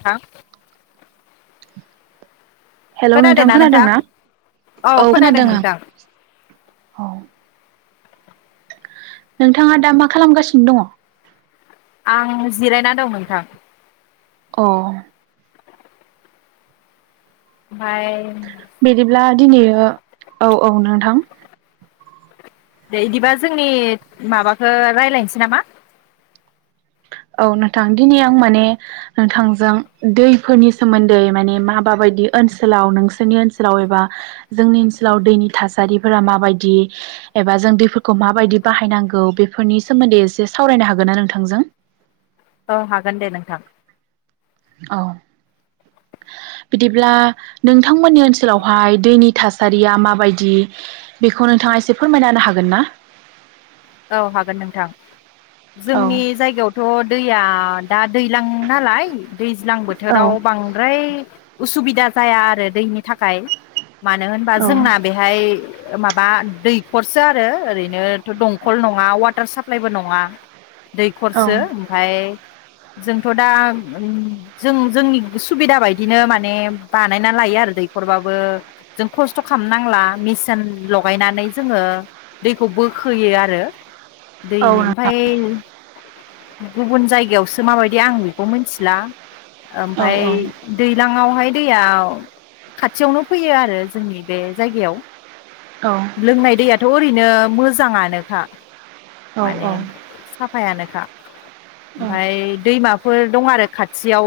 थां हेलौ नोंथां खोनादों ना औ खोनादों आं औ नोंथाङा दा मा खालामगासिनो दङ आं जिरायना दं नोंथां अ ओमफ्राय दिनै औ औ नोंथां दे बिदिबा जोंनि माबाखौ रायलायनोसै नामा औ नोंथां दिनै आं माने नोंथांजों दैफोरनि सोमोन्दै माने मा माबायदि ओनसोलाव नोंसोरनि ओनसोलाव एबा जोंनि ओनसोलाव दैनि थासारिफोरा माबायछदि एबा जों दैफोरखौ माबायदि बाहायनांगौ बेफोरनि सोमोन्दै एसे सावरायनो हागोन ना नोंथांजों औ हागोन दे नोंथां औ बिदिब्ला नोंथांमोननि ओनसोलावहाय दैनि थासारिया माबायदि बेखौ नोंथाङा एसे फोरमायनाांनो हागोन ना औ हागोन नोंथां औ जोंनि जायगायावथ' दैया दा दैलां नालाय दैज्लां बोथोराव बांद्राय उसुबिदा सुबदा जाया आरो दैनि थाखाय मानो होनबा औ जोंना बेहाय माबा दैखरसो आरो ओरैनोथ' दं दंकल नङा वाटार साप्लाइबो नङा औ दैखरसो ओमफाय जोंथ' दा जों जोंनि सुबिदा बायदिनो माने बानायना लायो आरो दैखरबाबो जों खस्थ' खालामनांला मेसिन लगायनानै जोङो दैखौ बोखोयो आरो [unintelligible] नोंथां औ दैनि ओमफाय गुबुन जायगायावसो माबायदि आं बेखौ मिथिला औ ओमफाय दैलाङावहाय दैया खाथियावनो फैयो आरो जोंनि बे जायगायाव लोंनाय दैया ओरैनो मोजाङानोखा माने साफायानोखा ओमफ्राय दैमा फोर दं आरो खाथियाव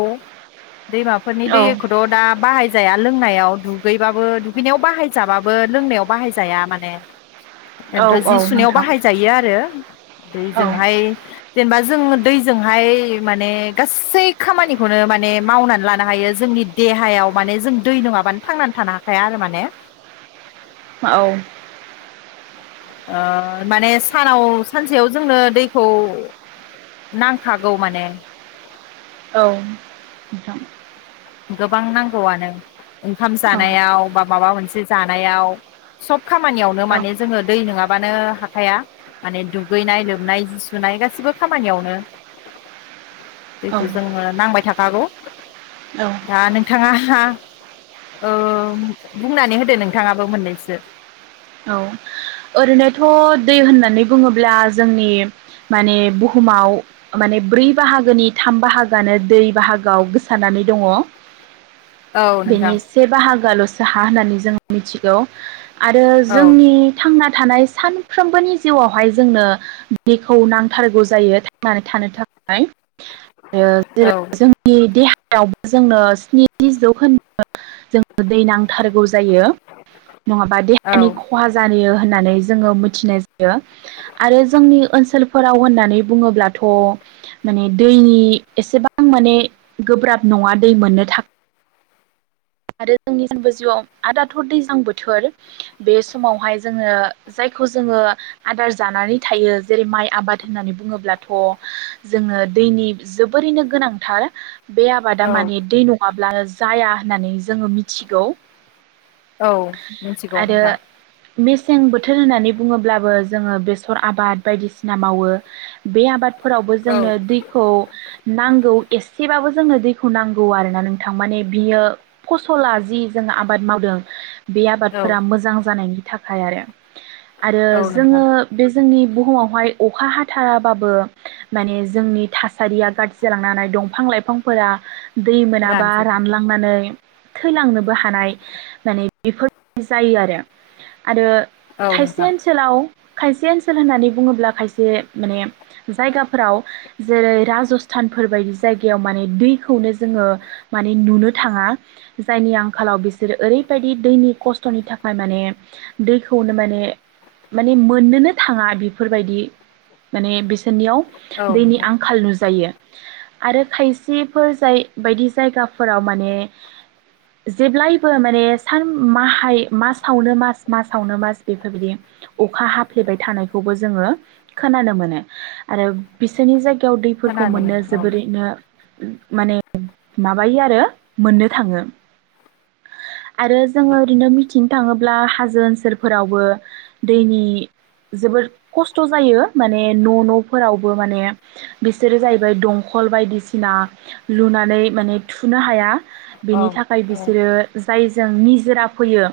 दैमाफोरनि औ दैखौथ' दा बाहाय जाया लोंनायाव दुगैबाबो दुगैनायाव बाहायजाबाबो लोंनायाव बाहाय जाया जाया माने औ औ बेनथ' जि औ सुनायाव नोंथां बाहायजायो आरो औ नोंथां औ दैजोंहाय जेनेबा जों दैजोंहाय माने गासै खामानिखौनो माने मावनानै लानो हायो जोंनि देहायाव माने जों दै नङाबानो थांनानै थानो हाखाया आरो माने औ ओ माने सानाव सानसेयाव जोंनो दैखौ नांखागौ माने औ नोंथां गोबां नांगौआनो ओंखाम जानायाव बा माबा मोनसे जानायाव सब खामानियावनो औ माने जोङो दै नोङाब्ला नङाबानो हाखाया माने दुगैनाय लोबनाय जि सुनाय गासिबो खामानियावनो औ दैखौ जोङो नांबाय था थागौ औ दा नोंथाङा [unintelligible] ओ बुंनानै होदो नोंथाङाबो मोननैसो औ ओरैनोथ' दै होननानै बुङोब्ला जोंनि माने बुहुमाव माने ब्रै बाहागोनि थाम बाहागोआनो दै बाहागोआव गोसारानानै दङ औ बेनि नोंथां एसे बाहागोयाल' सो हा होननानै जों मिथिगौ आरो औ जोंनि थांना थानाय सानफ्रोमबोनि जिउआवहाय जोंनो दैखौ नांथारगौ जायो थांनानै थानो थाखाय आरो जे औ [inaudible] जोंनि देहा [inaudible] जोंनो स्नि जौन्दो जोंनो दै नांथारगौ जायो नङाबा औ देहानि खहा जायो होननानै जोङो मिथिनाय जायो आरो जोंनि ओनसोलफोराव होननानै बुङोब्लाथ' माने दैनि एसेबां माने गोब्राब नङा दै मोननो था [inaudible] आरो जोंनि जिआव आरो दाथ' दैजलां बोथोर बे समावहाय जोङो जायखौ जोङो आदार जानानै थायो जेरै माइ आबाद होननानै बुङोब्लाथ' जोङो दैनि जोबोरैनो गोनांथार बे आबादा औ माने दै नङाब्लानो जाया होननानै जोङो मिथिगौ औ मिनथिगौ आरो नोंथां मेसें बोथोर होननानै बुङोब्लाबो जोङो बेसर आबाद बायदिसिना मावो बे आबाद फोरावबो औ जोंनो दैखौ नांगौ एसेबाबो जोंनो दैखौ नांगौ आरोना नोंथां माने बियो फ'सला जि जों आबाद मावदों बे औ आबादफोरा मोजां जानायनि थाखाय आरो। आरो औ नोंथां जोङो बे जोंनि बुहुमावहाय अखा हाथाराबाबो [unintelligible] माने जोंनि थासारिया गाज्रि जालांनो हानाय दंफां लाइफांफोरा। दै मोनाबा रानजोबो रानलांनानै थैलांनोबो हानाय [unintelligible] माने बिफोर जायो आरो। आरो औ खायसे नोंथां ओनसोलाव खायसे ओनसोल होननानै बुङोब्ला खायसे माने जायगाफोराव जेरै राजस्थानफोर बायदि जायगायाव माने दैखौनो जोङो [unintelligible] माने नुनो थाङा जायनि आंखालाव बिसोरो ओरैबायदि दैनि खस्थ'नि थाखाय माने। दैखौनो माने माने मोननोनो थाङा बिफोरबायदि माने बिसोरनियाव। औ [unintelligible] दैनि नोंथां आंखाल नुजायो। आरो खायसेफोर जाय बायदि जायगाफोराव माने जेब्लायबो माने सान माहाय मासावनो मास मासावनो मास बेफोरबायदि अखा हाफ्लेबाय थानायखौबो जोङो खोनानो मोनो आरो बिसोरनि जाय गायाव दैफोरखौ खोनानो मोननो औ जोबोरैनो [unintelligible] माने माबायो आरो मोननो थाङो [unintelligible] आरो जोङो ओरैनो मिथिनो थाङोब्ला हा। जो ओनसोलफोरावबो दैनि जोबोद खस्थ' जायो माने न' न'फोरावबो माने बिसोरो जाहैबाय दंखल बायदिसिना लुनानै माने थुनो हाया। औ बेनि थाखाय औ बिसोरो [inaudible] जायजों निजोरा फैयो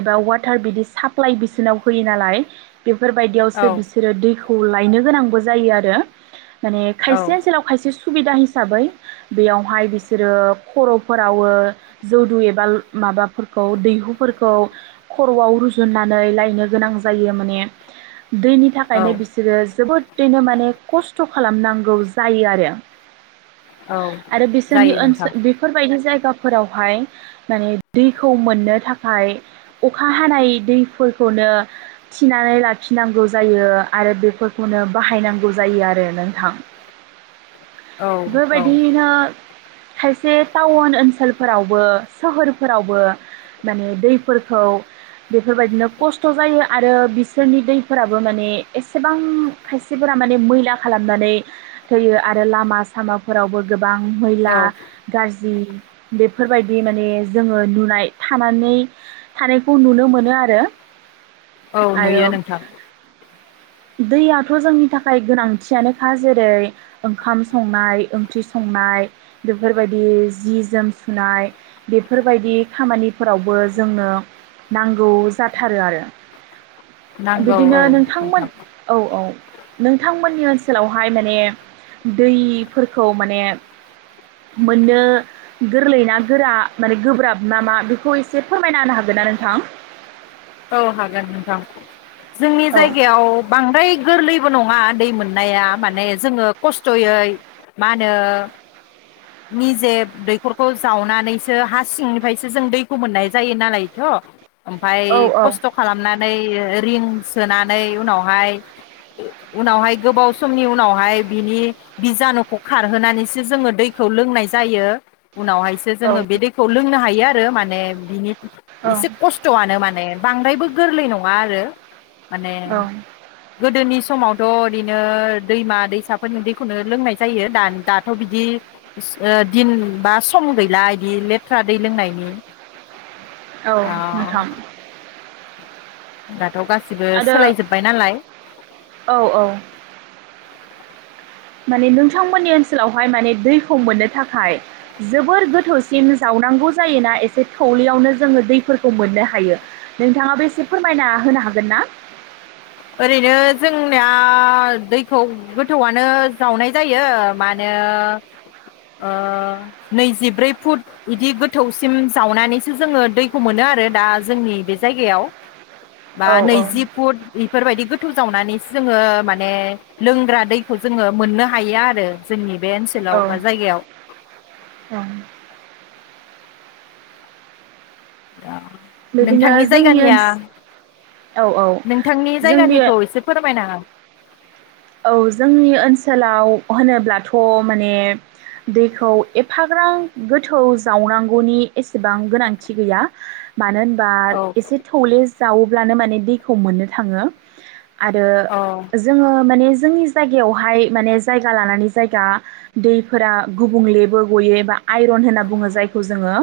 एबा वा [unintelligible] बिदि साप्लइ बिसोरनाव होयो नालाय। औ बेफोरबायदियावसो बिसोरो दैखौ खौ लायनो गोनांबो जायो आरो। माने औ खायसे ओनोलाव खायसे सुबिदा हिसाबै बेयावहाय बिसोरो खर'फोरावो जौदु एबा माबाफोरखौ दैहुफोरखौ। खर'आव रुजुननानै लायनो गोनां जायो माने। दैनि औ थाखायनो बिसोरो जोबोदैनो माने खस्थ' खालामनांगौ जायो आरो। औ आरो बिसोरनि जायो नोंथां ओनसोल बेफोर बायदि जायगा। फोरावहाय माने दैखौ मोननो थाखाय अखा हानाय दैफोरखौनो थिनानै लाखिनांगौ जायो आरो बेफोरखौनो बाहायनांगौ जायो आरो नोंथां। औ औ बेबायदियैनो खायसे टाउन ओनसोलफोरावबो सोहोरफोरावबो माने दै। खौ बेफोरबायदिनो खस्थ' जायो आरो बिसोरनि दैफोराबो माने एसेबां खायसेफोरा माने मैला खालामनानै थैयो आरो लामा सामाफोरावबो गो गोबां औ मैला गारजि जि बेफोरबायदि माने जोङो नुनाय थानानै। थानायखौ नुनो मोनो आरो। औ आरो नुयो नोंथां। दैयाथ' जोंनि थाखाय गोनांथियानोखा जेरै ओंखाम संनाय, ओंख्रि संनाय, बेफोरबायदि जि जोम सुनाय, बेफोरबायदि खामानिफोरावबो जोंनो नांगौ जाथारो आरो। नांगौ औ बिदिनो नोंथांमोन नोंथां औ औ। नोंथांमोननि ओनसोलावहाय माने दैफोरखौ माने मोननो गोरलै ना गोरा माने गोब्राब ना मा बेखौ एसे फोरमायना होनो हागो नना नोंथां? औ हागोन नोंथां जोंनि औ जायगायाव बांद्राय गोरलै बो नङा दै मोननाया माने जोङो खस्थ'यै मा होनो निजे दैखरखौ जावनानैसो हा सिंनिफ्रायसो जों दैखौ मोननाय जायो नालायथ' ओमफाय औ औ खस्थ' खालामनानै रिं सोनानै उनावहाय उनावहाय गोबाव समनि उनावहाय बिनि बिजानुखौ खारहोनानैसो जोङो दै खौ लोंनाय जायो उनावहायसो जोङो बे औ दैखौ लोंनो हायो आरो मा ने बिनि औ एसे खस्थ'आनो माने बांद्रायबो गोरलै नङा आरो माने औ गोदोनि समाव थ' ओरैनो दैमा दैसाफोरनि दैखौनो लोंनाय जायो दा दाथ' बिदि ओ दिन बा सम गैला बिदि लेथ्रा दै लोंनायनि। औ नोंथाम दा थ' गासिबो सोलायजोब्बाय नालाय औ औ माने नोंथांमोननि ओनसोलावहाय माने दैखौ मोननो थाखाय जोबोर गोथौसिम जावनांगौ जायोना एसे थौलेयावनो जोङो दैफोरखौ मोननो हायो, नोंथाङाबो एसे फोरमायना होनो हागोन ना? ओरैनो जोंनिया दैखौ गोथौआनो जावनाय जायो, मानो ओ नैजिब्रै फुट बिदि गोथौसिम जावनानैसो जोङो दैखौ मोनो आरो दा जोंनि बे जायगायाव। बा औ औ नैजि फुट इ बेफोरबायदि गोथौ जावनानैसो जोङो माने लोंग्रा दैखौ जोङो मोननो हायो आरो जोंनि बे ओनसोलाव औ बा जायगायाव औ दा बिदिनो नोंथांनि जोंनि जायगानिया, ओनस औ औ नोंथांनि जोंनि जायगानिखौ एसे फोरमायना औ जोंनि ओनसोलाव होनोब्लाथ' माने दैखौ एफाग्रां गोथौ जावनांगौनि एसेबां गोनांथि गैया। मानो होनबा हो एसे थौले जाव ब्लानो माने दैखौ मोननो थाङो। आरो औ जोङो माने जोंनि जायगायावहाय माने जायगा लानानै जायगा दैफोरा गुबुंलेबो गयो एबा आइरन होनना बुङो जायखौ जोङो।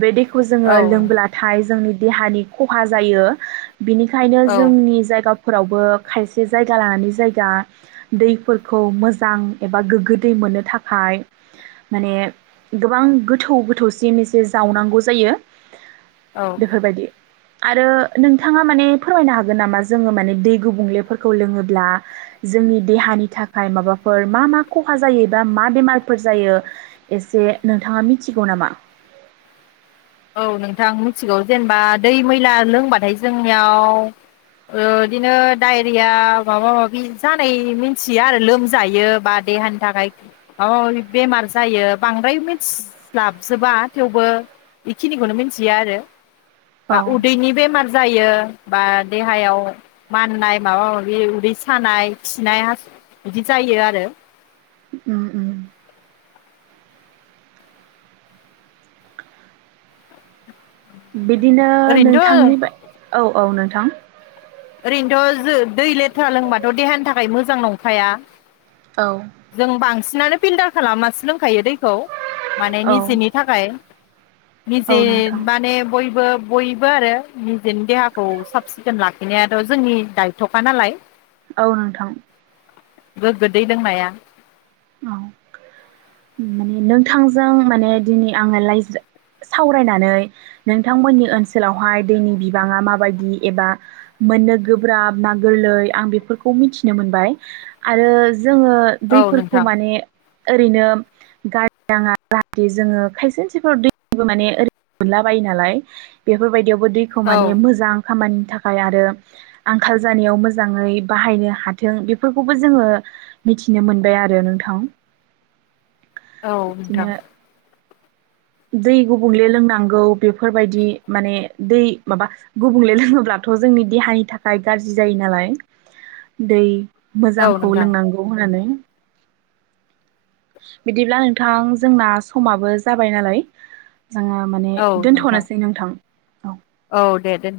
बे दैखौ औ जोङो लोंबोलाथाय जोंनि देहानि खहा जायो। बिनिखायनो औ जोंनि जायगा फोरावबो खायसे जायगा लानानै जायगा दैफोरखौ मोजां एबा गोग्गो दै मोननो थाखाय माने गोबां गोथौ गोथौसिन एसे जावनांगौ जायो। औ बेफोरबायदि आरो नोंथाङा माने फोरमायनो हागोन नामा जोङो माने दै गुबुंलेफोरखौ लोङोब्ला जोंनि देहानि थाखाय माबाफोर मा मा खहा जायोबा मा बेमारफोर जायो एसे नोंथाङा मिथिगौ नामा? औ नोंथां मिथिगौ जेनेबा दै मैला लोंबाथाय जोंनियाव बिदिनो डाइरिया माबा माबि जानाय मिथियो आरो लोमजायो बा देहानि थाखाय माबा माबि बेमार जायो बांद्राय मिथिस्लाबजोबा थेवबो बेखिनिखौनो मिथियो आरो। बा औ उदैनि बेमार जायो बा देहायाव माननाय माबा माबि उदै सानाय खिनाय हासु [unintelligible] बिदि जायो आरो। उम उम बिदिनो नोंथांनि ओरैनोथ' बा औ औ नोंथां ओरैनोथ' जो दै लेथ्रा लोंबाथ' देहानि थाखाय मोजां नंखाया। औ जों बांसिनानो फिल्टार खालामनासो लोंखायो दैखौ माने औ निजेनि थाखाय औ निजे नोंथां माने बयबो बयबो आरो निजेनि देहाखौ साब सिखोन लाख खिनायाथ' जोंनि दायथ'खा नालाय। औ नोंथां गोग्गो दै लोंनाया औ माने नोंथांजों माने दिनै आङो [unintelligible] सावरायनानै नोंथांमोननि ओनसोलावहाय दैनि‌ बिबाङा माबायदि एबा मोननो गोब्राब ना गोरलै आं बेफोरखौ मिथिनो मोनबाय आरो जोङो औ दैफोरखौ नोंथां माने ओरैनो गारि नाङा जाहाथे जोङो खायसे खसेफोराव दैबो माने ओरैनो मोनला बायो नालाय बेफोरबायदि यावबो दैखौ औ माने मोजां खामानिनि थाखाय थाखाय आरो आंखाल जानायाव मोजाङै बाहायनो हाथों बेफोरखौबो जोङो मिथिनो मोनबाय आरो नोथां औ नोंथां दै गुबुंले लोंनांगौ बेफोरबायदि माने दै माबा गुबुंले लोङोब्लाथ' जोंनि देहानि थाखाय गाज्रि जायो नालाय दै औ मोजांखौ नोंथां लोंनांगौ होननानै [inaudible] बिदिब्ला नोंथां जोंना समाबो जाबाय नालाय जोङो माने दोनथ'नोसै नोंथां औ औ दे दोन